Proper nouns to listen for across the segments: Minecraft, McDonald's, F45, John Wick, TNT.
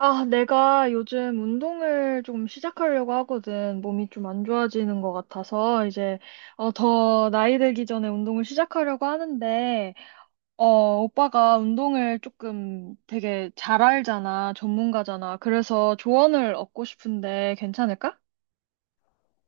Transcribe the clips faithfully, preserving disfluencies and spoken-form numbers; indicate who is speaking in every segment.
Speaker 1: 아, 내가 요즘 운동을 좀 시작하려고 하거든. 몸이 좀 안 좋아지는 것 같아서 이제 어, 더 나이 들기 전에 운동을 시작하려고 하는데 어, 오빠가 운동을 조금 되게 잘 알잖아. 전문가잖아. 그래서 조언을 얻고 싶은데 괜찮을까?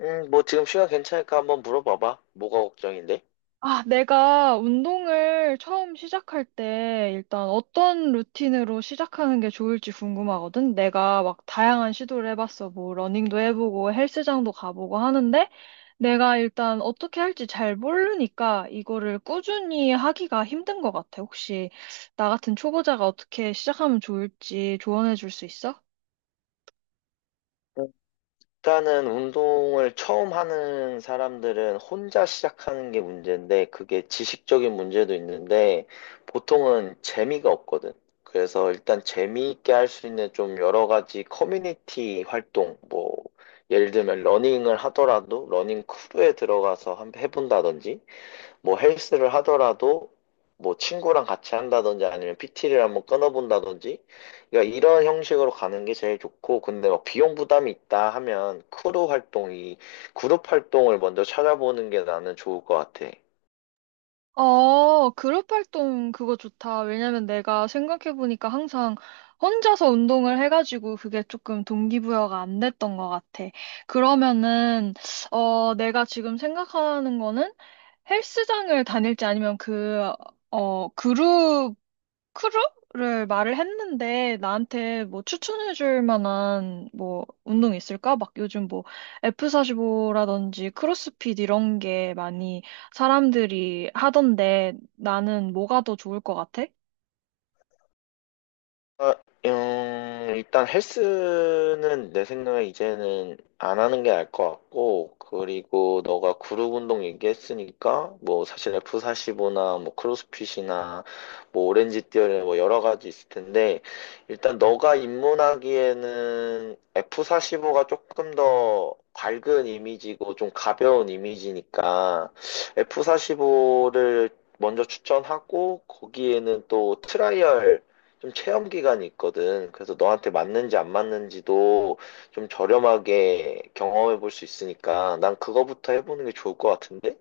Speaker 2: 음, 뭐 지금 시간 괜찮을까 한번 물어봐봐. 뭐가 걱정인데?
Speaker 1: 아, 내가 운동을 처음 시작할 때 일단 어떤 루틴으로 시작하는 게 좋을지 궁금하거든. 내가 막 다양한 시도를 해봤어. 뭐 러닝도 해보고 헬스장도 가보고 하는데 내가 일단 어떻게 할지 잘 모르니까 이거를 꾸준히 하기가 힘든 것 같아. 혹시 나 같은 초보자가 어떻게 시작하면 좋을지 조언해 줄 수 있어?
Speaker 2: 일단은 운동을 처음 하는 사람들은 혼자 시작하는 게 문제인데, 그게 지식적인 문제도 있는데, 보통은 재미가 없거든. 그래서 일단 재미있게 할 수 있는 좀 여러 가지 커뮤니티 활동, 뭐, 예를 들면 러닝을 하더라도 러닝 크루에 들어가서 한 해본다든지, 뭐 헬스를 하더라도 뭐 친구랑 같이 한다든지 아니면 피티를 한번 끊어본다든지 그러니까 이런 형식으로 가는 게 제일 좋고, 근데 막 비용 부담이 있다 하면 크루 활동이, 그룹 활동을 먼저 찾아보는 게 나는 좋을 것 같아.
Speaker 1: 어, 그룹 활동 그거 좋다. 왜냐면 내가 생각해보니까 항상 혼자서 운동을 해가지고 그게 조금 동기부여가 안 됐던 것 같아. 그러면은 어, 내가 지금 생각하는 거는 헬스장을 다닐지 아니면 그, 어, 그룹 크루를 말을 했는데 나한테 뭐 추천해 줄 만한 뭐 운동 있을까? 막 요즘 뭐 에프 사십오라든지 크로스핏 이런 게 많이 사람들이 하던데 나는 뭐가 더 좋을 것 같아?
Speaker 2: 아, 음, 일단 헬스는 내 생각에 이제는 안 하는 게 나을 것 같고, 그리고 너가 그룹 운동 얘기했으니까, 뭐 사실 에프 사십오나 뭐 크로스핏이나 뭐 오렌지 띠어리 뭐 여러 가지 있을 텐데, 일단 너가 입문하기에는 에프 사십오가 조금 더 밝은 이미지고 좀 가벼운 이미지니까, 에프 사십오를 먼저 추천하고, 거기에는 또 트라이얼, 좀 체험 기간이 있거든. 그래서 너한테 맞는지 안 맞는지도 좀 저렴하게 경험해 볼 수 있으니까 난 그거부터 해보는 게 좋을 것 같은데?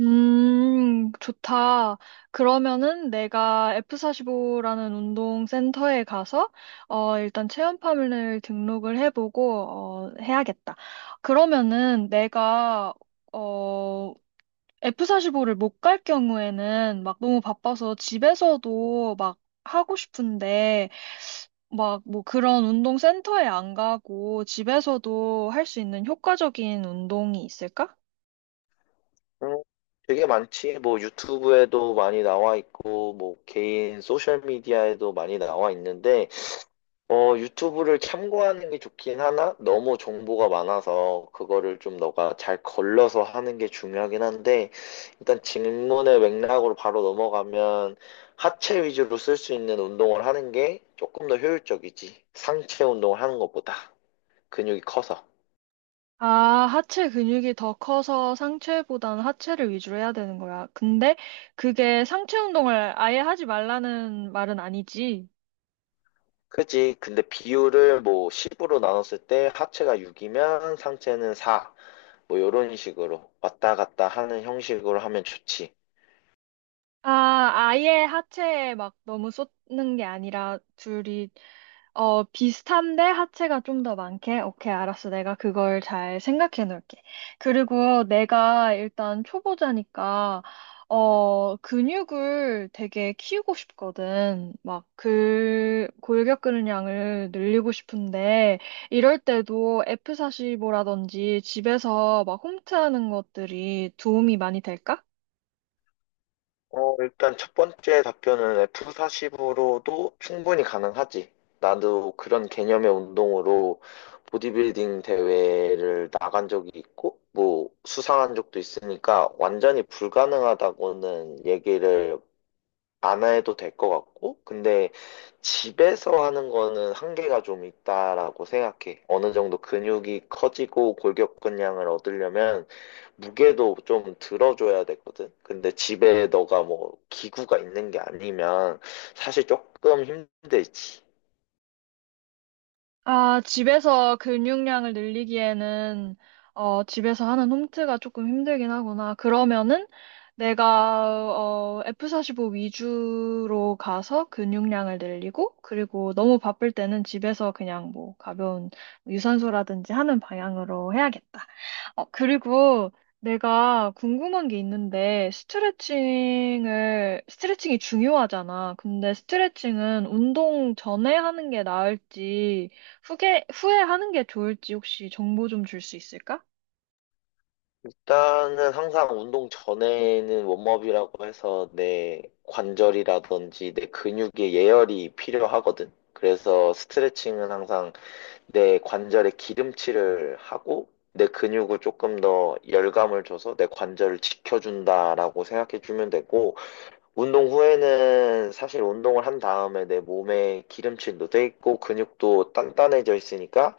Speaker 1: 음, 좋다. 그러면은 내가 에프 사십오라는 운동 센터에 가서 어, 일단 체험판을 등록을 해보고, 어, 해야겠다. 그러면은 내가 어, 에프 사십오를 못 갈 경우에는 막 너무 바빠서 집에서도 막 하고 싶은데 막 뭐 그런 운동 센터에 안 가고 집에서도 할 수 있는 효과적인 운동이 있을까?
Speaker 2: 음, 되게 많지. 뭐 유튜브에도 많이 나와 있고, 뭐 개인 소셜 미디어에도 많이 나와 있는데, 어, 유튜브를 참고하는 게 좋긴 하나 너무 정보가 많아서 그거를 좀 너가 잘 걸러서 하는 게 중요하긴 한데, 일단 질문의 맥락으로 바로 넘어가면, 하체 위주로 쓸 수 있는 운동을 하는 게 조금 더 효율적이지. 상체 운동을 하는 것보다 근육이 커서.
Speaker 1: 아, 하체 근육이 더 커서 상체보다는 하체를 위주로 해야 되는 거야. 근데 그게 상체 운동을 아예 하지 말라는 말은 아니지.
Speaker 2: 그지? 근데 비율을 뭐 십으로 나눴을 때 하체가 육이면 상체는 사. 뭐 요런 식으로 왔다 갔다 하는 형식으로 하면 좋지.
Speaker 1: 아, 아예 하체에 막 너무 쏟는 게 아니라 둘이 어, 비슷한데 하체가 좀 더 많게? 오케이, 알았어. 내가 그걸 잘 생각해 놓을게. 그리고 내가 일단 초보자니까 어, 근육을 되게 키우고 싶거든. 막, 그, 골격 근량을 늘리고 싶은데, 이럴 때도 에프 사십오라든지 집에서 막 홈트하는 것들이 도움이 많이 될까?
Speaker 2: 어, 일단 첫 번째 답변은 에프 사십으로도 충분히 가능하지. 나도 그런 개념의 운동으로 보디빌딩 대회를 나간 적이 있고, 뭐, 수상한 적도 있으니까 완전히 불가능하다고는 얘기를 안 해도 될 것 같고, 근데 집에서 하는 거는 한계가 좀 있다라고 생각해. 어느 정도 근육이 커지고 골격근량을 얻으려면 무게도 좀 들어줘야 되거든. 근데 집에 너가 뭐 기구가 있는 게 아니면 사실 조금 힘들지.
Speaker 1: 아, 집에서 근육량을 늘리기에는 어, 집에서 하는 홈트가 조금 힘들긴 하구나. 그러면은 내가 어, 에프 사십오 위주로 가서 근육량을 늘리고 그리고 너무 바쁠 때는 집에서 그냥 뭐 가벼운 유산소라든지 하는 방향으로 해야겠다. 어, 그리고 내가 궁금한 게 있는데, 스트레칭을, 스트레칭이 중요하잖아. 근데 스트레칭은 운동 전에 하는 게 나을지, 후에, 후에 하는 게 좋을지 혹시 정보 좀 줄 수 있을까?
Speaker 2: 일단은 항상 운동 전에는 웜업이라고 해서 내 관절이라든지 내 근육에 예열이 필요하거든. 그래서 스트레칭은 항상 내 관절에 기름칠을 하고 내 근육을 조금 더 열감을 줘서 내 관절을 지켜준다라고 생각해 주면 되고, 운동 후에는 사실 운동을 한 다음에 내 몸에 기름칠도 돼 있고 근육도 단단해져 있으니까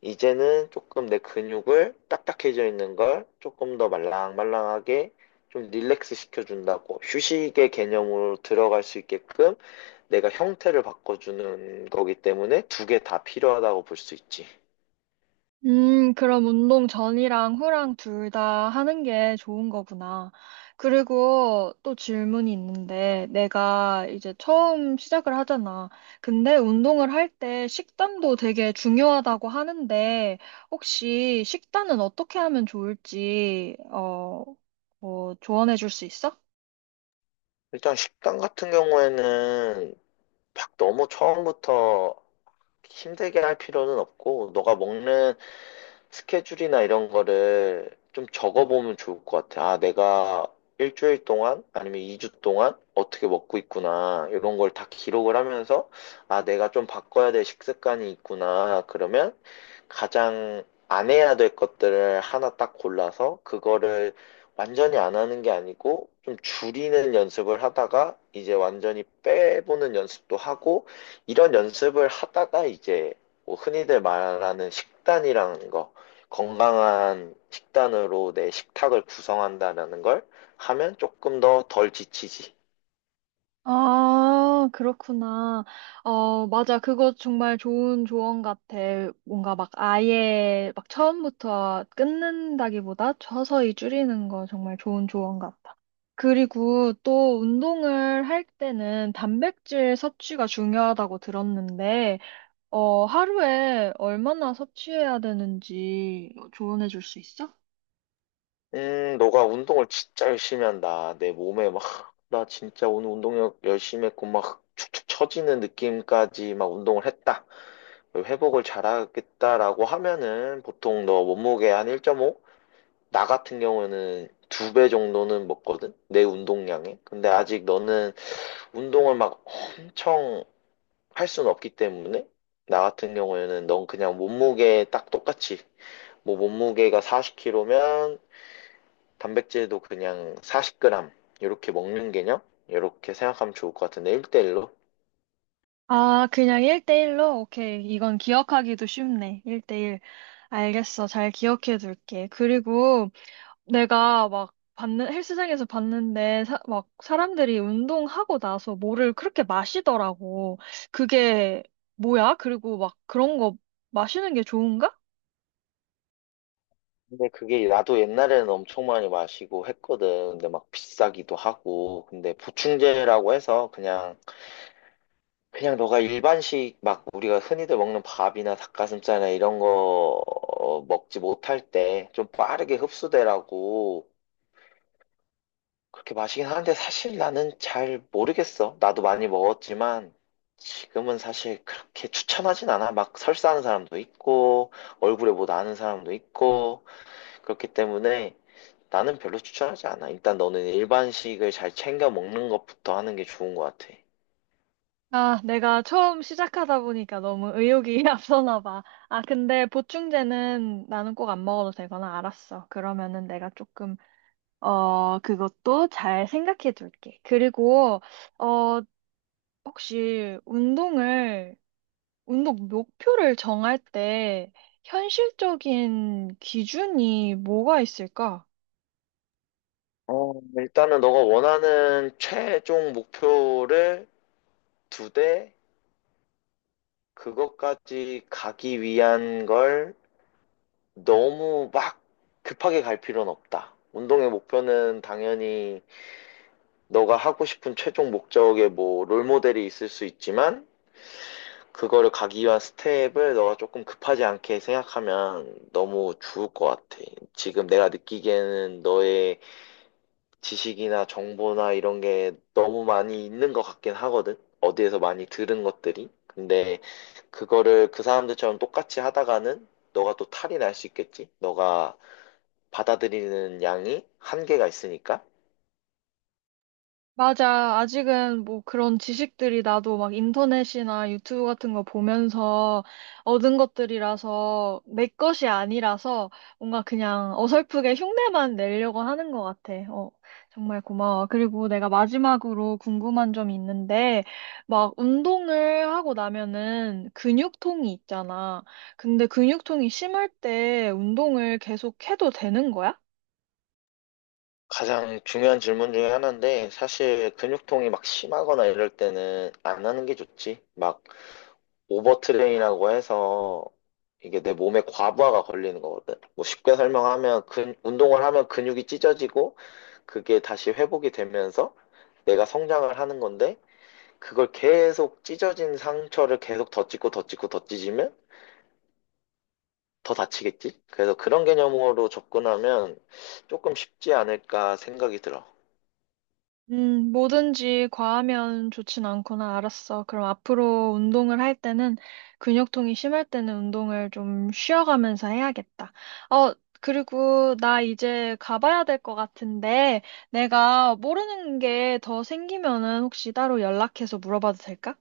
Speaker 2: 이제는 조금 내 근육을 딱딱해져 있는 걸 조금 더 말랑말랑하게 좀 릴렉스 시켜준다고 휴식의 개념으로 들어갈 수 있게끔 내가 형태를 바꿔주는 거기 때문에 두 개 다 필요하다고 볼 수 있지.
Speaker 1: 음, 그럼 운동 전이랑 후랑 둘 다 하는 게 좋은 거구나. 그리고 또 질문이 있는데, 내가 이제 처음 시작을 하잖아. 근데 운동을 할 때 식단도 되게 중요하다고 하는데, 혹시 식단은 어떻게 하면 좋을지, 어, 뭐, 조언해 줄 수 있어?
Speaker 2: 일단 식당 같은 경우에는 막 너무 처음부터 힘들게 할 필요는 없고, 너가 먹는 스케줄이나 이런 거를 좀 적어보면 좋을 것 같아. 아, 내가 일주일 동안 아니면 이 주 동안 어떻게 먹고 있구나. 이런 걸 다 기록을 하면서 아, 내가 좀 바꿔야 될 식습관이 있구나. 그러면 가장 안 해야 될 것들을 하나 딱 골라서 그거를 완전히 안 하는 게 아니고 좀 줄이는 연습을 하다가 이제 완전히 빼보는 연습도 하고, 이런 연습을 하다가 이제 뭐 흔히들 말하는 식단이라는 거, 건강한 식단으로 내 식탁을 구성한다라는 걸 하면 조금 더 덜 지치지.
Speaker 1: 아, 그렇구나. 어, 맞아. 그거 정말 좋은 조언 같아. 뭔가 막 아예 막 처음부터 끊는다기보다 서서히 줄이는 거 정말 좋은 조언 같아. 그리고 또 운동을 할 때는 단백질 섭취가 중요하다고 들었는데 어, 하루에 얼마나 섭취해야 되는지 조언해 줄 수 있어?
Speaker 2: 음, 너가 운동을 진짜 열심히 한다. 내 몸에 막, 나 진짜 오늘 운동력 열심히 했고, 막 축축 처지는 느낌까지 막 운동을 했다. 회복을 잘하겠다라고 하면은 보통 너 몸무게 한 일 점 오? 나 같은 경우에는 두 배 정도는 먹거든? 내 운동량에. 근데 아직 너는 운동을 막 엄청 할 수는 없기 때문에, 나 같은 경우에는 넌 그냥 몸무게 딱 똑같이, 뭐 몸무게가 사십 킬로그램이면 단백질도 그냥 사십 그램 이렇게 먹는 개념, 이렇게 생각하면 좋을 것 같은데, 일 대일로
Speaker 1: 아, 그냥 일 대일로? 오케이. 이건 기억하기도 쉽네. 일 대일. 알겠어. 잘 기억해 둘게. 그리고 내가 막 봤는, 헬스장에서 봤는데, 사- 막 사람들이 운동하고 나서 뭐를 그렇게 마시더라고. 그게 뭐야? 그리고 막 그런 거 마시는 게 좋은가?
Speaker 2: 근데 그게 나도 옛날에는 엄청 많이 마시고 했거든. 근데 막 비싸기도 하고, 근데 보충제라고 해서 그냥 그냥 너가 일반식, 막 우리가 흔히들 먹는 밥이나 닭가슴살이나 이런 거 먹지 못할 때 좀 빠르게 흡수되라고 그렇게 마시긴 하는데, 사실 나는 잘 모르겠어. 나도 많이 먹었지만 지금은 사실 그렇게 추천하진 않아. 막 설사하는 사람도 있고 얼굴에 뭐 나는 사람도 있고, 그렇기 때문에 나는 별로 추천하지 않아. 일단 너는 일반식을 잘 챙겨 먹는 것부터 하는 게 좋은 것 같아.
Speaker 1: 아, 내가 처음 시작하다 보니까 너무 의욕이 앞서나 봐. 아, 근데 보충제는 나는 꼭 안 먹어도 되거나 알았어. 그러면은 내가 조금 어, 그것도 잘 생각해 둘게. 그리고 어, 혹시 운동을, 운동 목표를 정할 때 현실적인 기준이 뭐가 있을까?
Speaker 2: 어, 일단은 너가 원하는 최종 목표를 두 대, 그것까지 가기 위한 걸 너무 막 급하게 갈 필요는 없다. 운동의 목표는 당연히 너가 하고 싶은 최종 목적에 뭐 롤모델이 있을 수 있지만, 그거를 가기 위한 스텝을 너가 조금 급하지 않게 생각하면 너무 좋을 것 같아. 지금 내가 느끼기에는 너의 지식이나 정보나 이런 게 너무 많이 있는 것 같긴 하거든. 어디에서 많이 들은 것들이. 근데 그거를 그 사람들처럼 똑같이 하다가는 너가 또 탈이 날 수 있겠지. 너가 받아들이는 양이 한계가 있으니까.
Speaker 1: 맞아. 아직은 뭐 그런 지식들이 나도 막 인터넷이나 유튜브 같은 거 보면서 얻은 것들이라서 내 것이 아니라서 뭔가 그냥 어설프게 흉내만 내려고 하는 것 같아. 어, 정말 고마워. 그리고 내가 마지막으로 궁금한 점이 있는데 막 운동을 하고 나면은 근육통이 있잖아. 근데 근육통이 심할 때 운동을 계속 해도 되는 거야?
Speaker 2: 가장 중요한 질문 중에 하나인데, 사실 근육통이 막 심하거나 이럴 때는 안 하는 게 좋지. 막 오버트레인이라고 해서 이게 내 몸에 과부하가 걸리는 거거든. 뭐 쉽게 설명하면, 근, 운동을 하면 근육이 찢어지고 그게 다시 회복이 되면서 내가 성장을 하는 건데, 그걸 계속 찢어진 상처를 계속 덧 찢고 덧 찢고 덧 찢으면 더 다치겠지? 그래서 그런 개념으로 접근하면 조금 쉽지 않을까 생각이 들어.
Speaker 1: 음, 뭐든지 과하면 좋진 않구나. 알았어. 그럼 앞으로 운동을 할 때는 근육통이 심할 때는 운동을 좀 쉬어가면서 해야겠다. 어, 그리고 나 이제 가봐야 될 것 같은데 내가 모르는 게 더 생기면은 혹시 따로 연락해서 물어봐도 될까?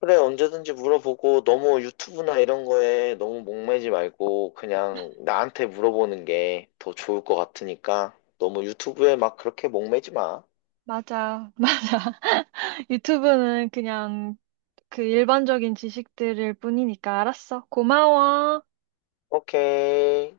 Speaker 2: 그래, 언제든지 물어보고, 너무 유튜브나 이런 거에 너무 목매지 말고 그냥 나한테 물어보는 게 더 좋을 것 같으니까, 너무 유튜브에 막 그렇게 목매지 마.
Speaker 1: 맞아. 유튜브는 그냥 그 일반적인 지식들일 뿐이니까 알았어. 고마워.
Speaker 2: 오케이.